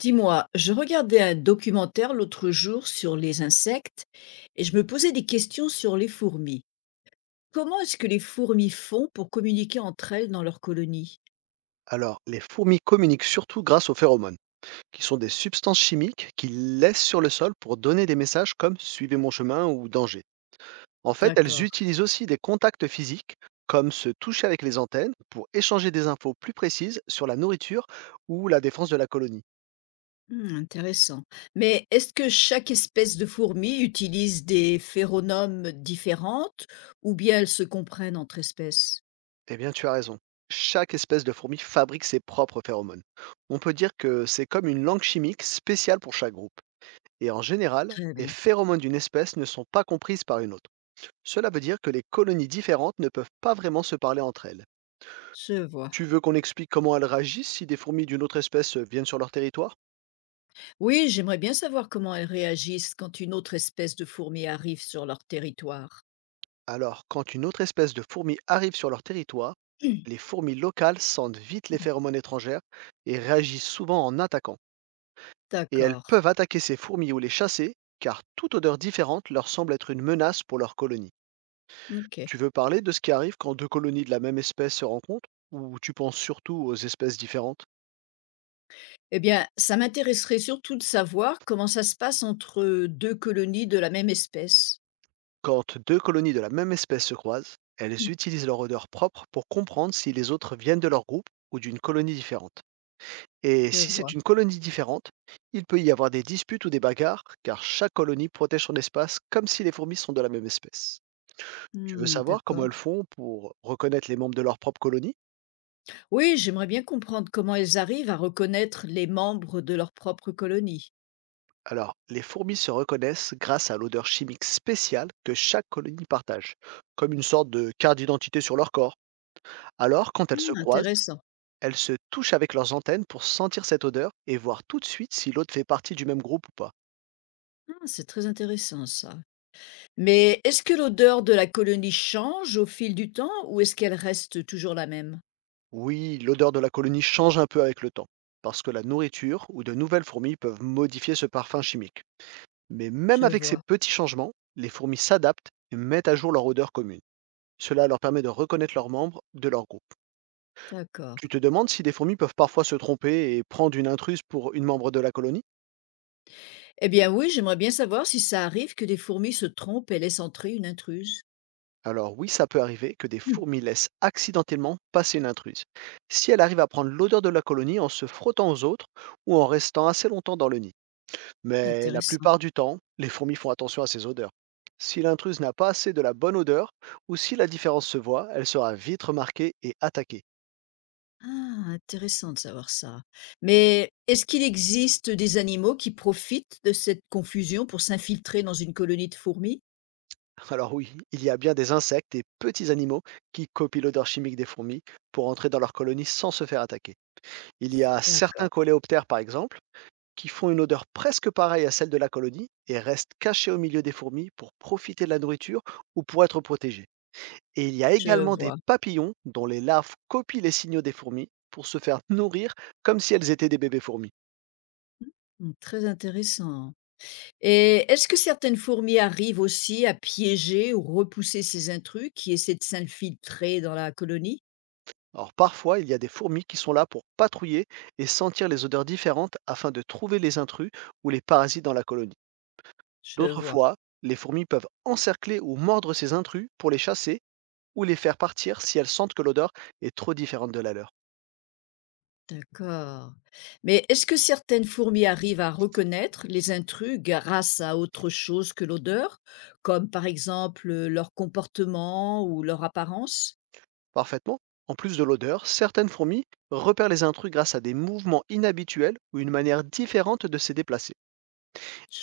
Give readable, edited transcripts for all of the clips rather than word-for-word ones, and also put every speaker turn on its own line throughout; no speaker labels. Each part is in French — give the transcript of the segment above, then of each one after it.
Dis-moi, je regardais un documentaire l'autre jour sur les insectes et je me posais des questions sur les fourmis. Comment est-ce que les fourmis font pour communiquer entre elles dans leur colonie?
Alors, les fourmis communiquent surtout grâce aux phéromones, qui sont des substances chimiques qu'ils laissent sur le sol pour donner des messages comme suivez mon chemin ou danger. En fait, elles
D'accord.
utilisent aussi des contacts physiques, comme se toucher avec les antennes, pour échanger des infos plus précises sur la nourriture ou la défense de la colonie.
Hmm, intéressant. Mais est-ce que chaque espèce de fourmi utilise des phéromones différentes ou bien elles se comprennent entre espèces?
Eh bien, tu as raison. Chaque espèce de fourmi fabrique ses propres phéromones. On peut dire que c'est comme une langue chimique spéciale pour chaque groupe. Et en général,
Très
les
bien.
phéromones d'une espèce ne sont pas comprises par une autre. Cela veut dire que les colonies différentes ne peuvent pas vraiment se parler entre elles.
Je vois.
Tu veux qu'on explique comment elles réagissent si des fourmis d'une autre espèce viennent sur leur territoire?
Oui, j'aimerais bien savoir comment elles réagissent quand une autre espèce de fourmi arrive sur leur territoire.
Alors, quand une autre espèce de fourmis arrive sur leur territoire, les fourmis locales sentent vite les phéromones étrangères et réagissent souvent en attaquant. Et elles
D'accord.
peuvent attaquer ces fourmis ou les chasser, car toute odeur différente leur semble être une menace pour leur colonie.
Ok.
Tu veux parler de ce qui arrive quand deux colonies de la même espèce se rencontrent, ou tu penses surtout aux espèces différentes?
Eh bien, ça m'intéresserait surtout de savoir comment ça se passe entre 2 colonies de la même espèce.
Quand deux colonies de la même espèce se croisent, elles
Mmh.
utilisent leur odeur propre pour comprendre si les autres viennent de leur groupe ou d'une colonie différente. Et
Je
si c'est
vois.
une colonie différente, il peut y avoir des disputes ou des bagarres, car chaque colonie protège son espace comme si les fourmis sont de la même espèce. Tu veux
Mmh,
savoir comment elles
d'accord.
font pour reconnaître les membres de leur propre colonie?
Oui, j'aimerais bien comprendre comment elles arrivent à reconnaître les membres de leur propre colonie.
Alors, les fourmis se reconnaissent grâce à l'odeur chimique spéciale que chaque colonie partage, comme une sorte de carte d'identité sur leur corps. Alors, quand elles se
Mmh,
croisent,
intéressant.
elles se touchent avec leurs antennes pour sentir cette odeur et voir tout de suite si l'autre fait partie du même groupe ou pas.
Ah, c'est très intéressant ça. Mais est-ce que l'odeur de la colonie change au fil du temps ou est-ce qu'elle reste toujours la même?
Oui, l'odeur de la colonie change un peu avec le temps, parce que la nourriture ou de nouvelles fourmis peuvent modifier ce parfum chimique. Mais même
Je
avec ces
vois.
petits changements, les fourmis s'adaptent et mettent à jour leur odeur commune. Cela leur permet de reconnaître leurs membres de leur groupe.
D'accord.
Tu te demandes si des fourmis peuvent parfois se tromper et prendre une intruse pour une membre de la colonie?
Eh bien oui, j'aimerais bien savoir si ça arrive que des fourmis se trompent et laissent entrer une intruse.
Alors oui, ça peut arriver que des
Mmh,
fourmis laissent accidentellement passer une intruse, si elle arrive à prendre l'odeur de la colonie en se frottant aux autres ou en restant assez longtemps dans le nid. Mais la
intéressant.
plupart du temps, les fourmis font attention à ces odeurs. Si l'intruse n'a pas assez de la bonne odeur ou si la différence se voit, elle sera vite remarquée et attaquée.
Ah, intéressant de savoir ça. Mais est-ce qu'il existe des animaux qui profitent de cette confusion pour s'infiltrer dans une colonie de fourmis?
Alors oui, il y a bien des insectes et petits animaux qui copient l'odeur chimique des fourmis pour entrer dans leur colonie sans se faire attaquer. Il y a certains
D'accord,
coléoptères par exemple qui font une odeur presque pareille à celle de la colonie et restent cachés au milieu des fourmis pour profiter de la nourriture ou pour être protégés. Et il y a
je
également des
vois.
papillons dont les larves copient les signaux des fourmis pour se faire nourrir comme si elles étaient des bébés fourmis.
Hmm, très intéressant. Et est-ce que certaines fourmis arrivent aussi à piéger ou repousser ces intrus qui essaient de s'infiltrer dans la colonie?
Alors parfois, il y a des fourmis qui sont là pour patrouiller et sentir les odeurs différentes afin de trouver les intrus ou les parasites dans la colonie.
Je
D'autres
vois.
fois, les fourmis peuvent encercler ou mordre ces intrus pour les chasser ou les faire partir si elles sentent que l'odeur est trop différente de la leur.
D'accord. Mais est-ce que certaines fourmis arrivent à reconnaître les intrus grâce à autre chose que l'odeur, comme par exemple leur comportement ou leur apparence?
Parfaitement. En plus de l'odeur, certaines fourmis repèrent les intrus grâce à des mouvements inhabituels ou une manière différente de se déplacer.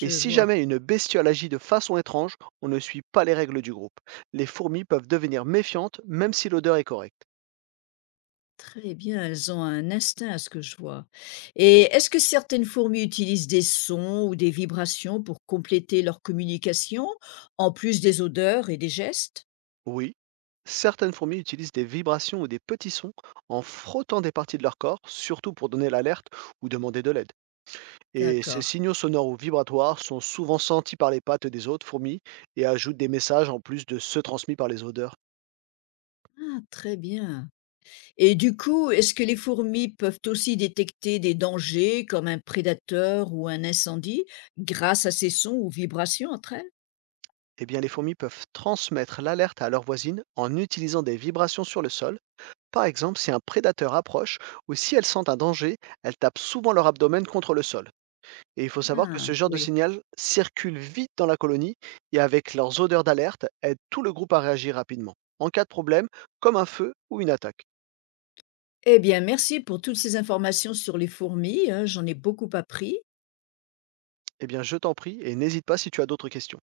Et si
vois.
jamais une bestiole agit de façon étrange, on ne suit pas les règles du groupe. Les fourmis peuvent devenir méfiantes même si l'odeur est correcte.
Très bien, elles ont un instinct à ce que je vois. Et est-ce que certaines fourmis utilisent des sons ou des vibrations pour compléter leur communication, en plus des odeurs et des gestes?
Oui, certaines fourmis utilisent des vibrations ou des petits sons en frottant des parties de leur corps, surtout pour donner l'alerte ou demander de l'aide. Et ces
D'accord.
signaux sonores ou vibratoires sont souvent sentis par les pattes des autres fourmis et ajoutent des messages en plus de ceux transmis par les odeurs.
Ah, très bien. Et du coup, est-ce que les fourmis peuvent aussi détecter des dangers comme un prédateur ou un incendie grâce à ces sons ou vibrations entre elles?
Eh bien, les fourmis peuvent transmettre l'alerte à leurs voisines en utilisant des vibrations sur le sol. Par exemple, si un prédateur approche ou si elles sentent un danger, elles tapent souvent leur abdomen contre le sol. Et il faut savoir que
Ah,
ce genre de
oui.
signal circule vite dans la colonie et avec leurs odeurs d'alerte, aide tout le groupe à réagir rapidement, en cas de problème, comme un feu ou une attaque.
Eh bien, merci pour toutes ces informations sur les fourmis, hein, j'en ai beaucoup appris.
Eh bien, je t'en prie et n'hésite pas si tu as d'autres questions.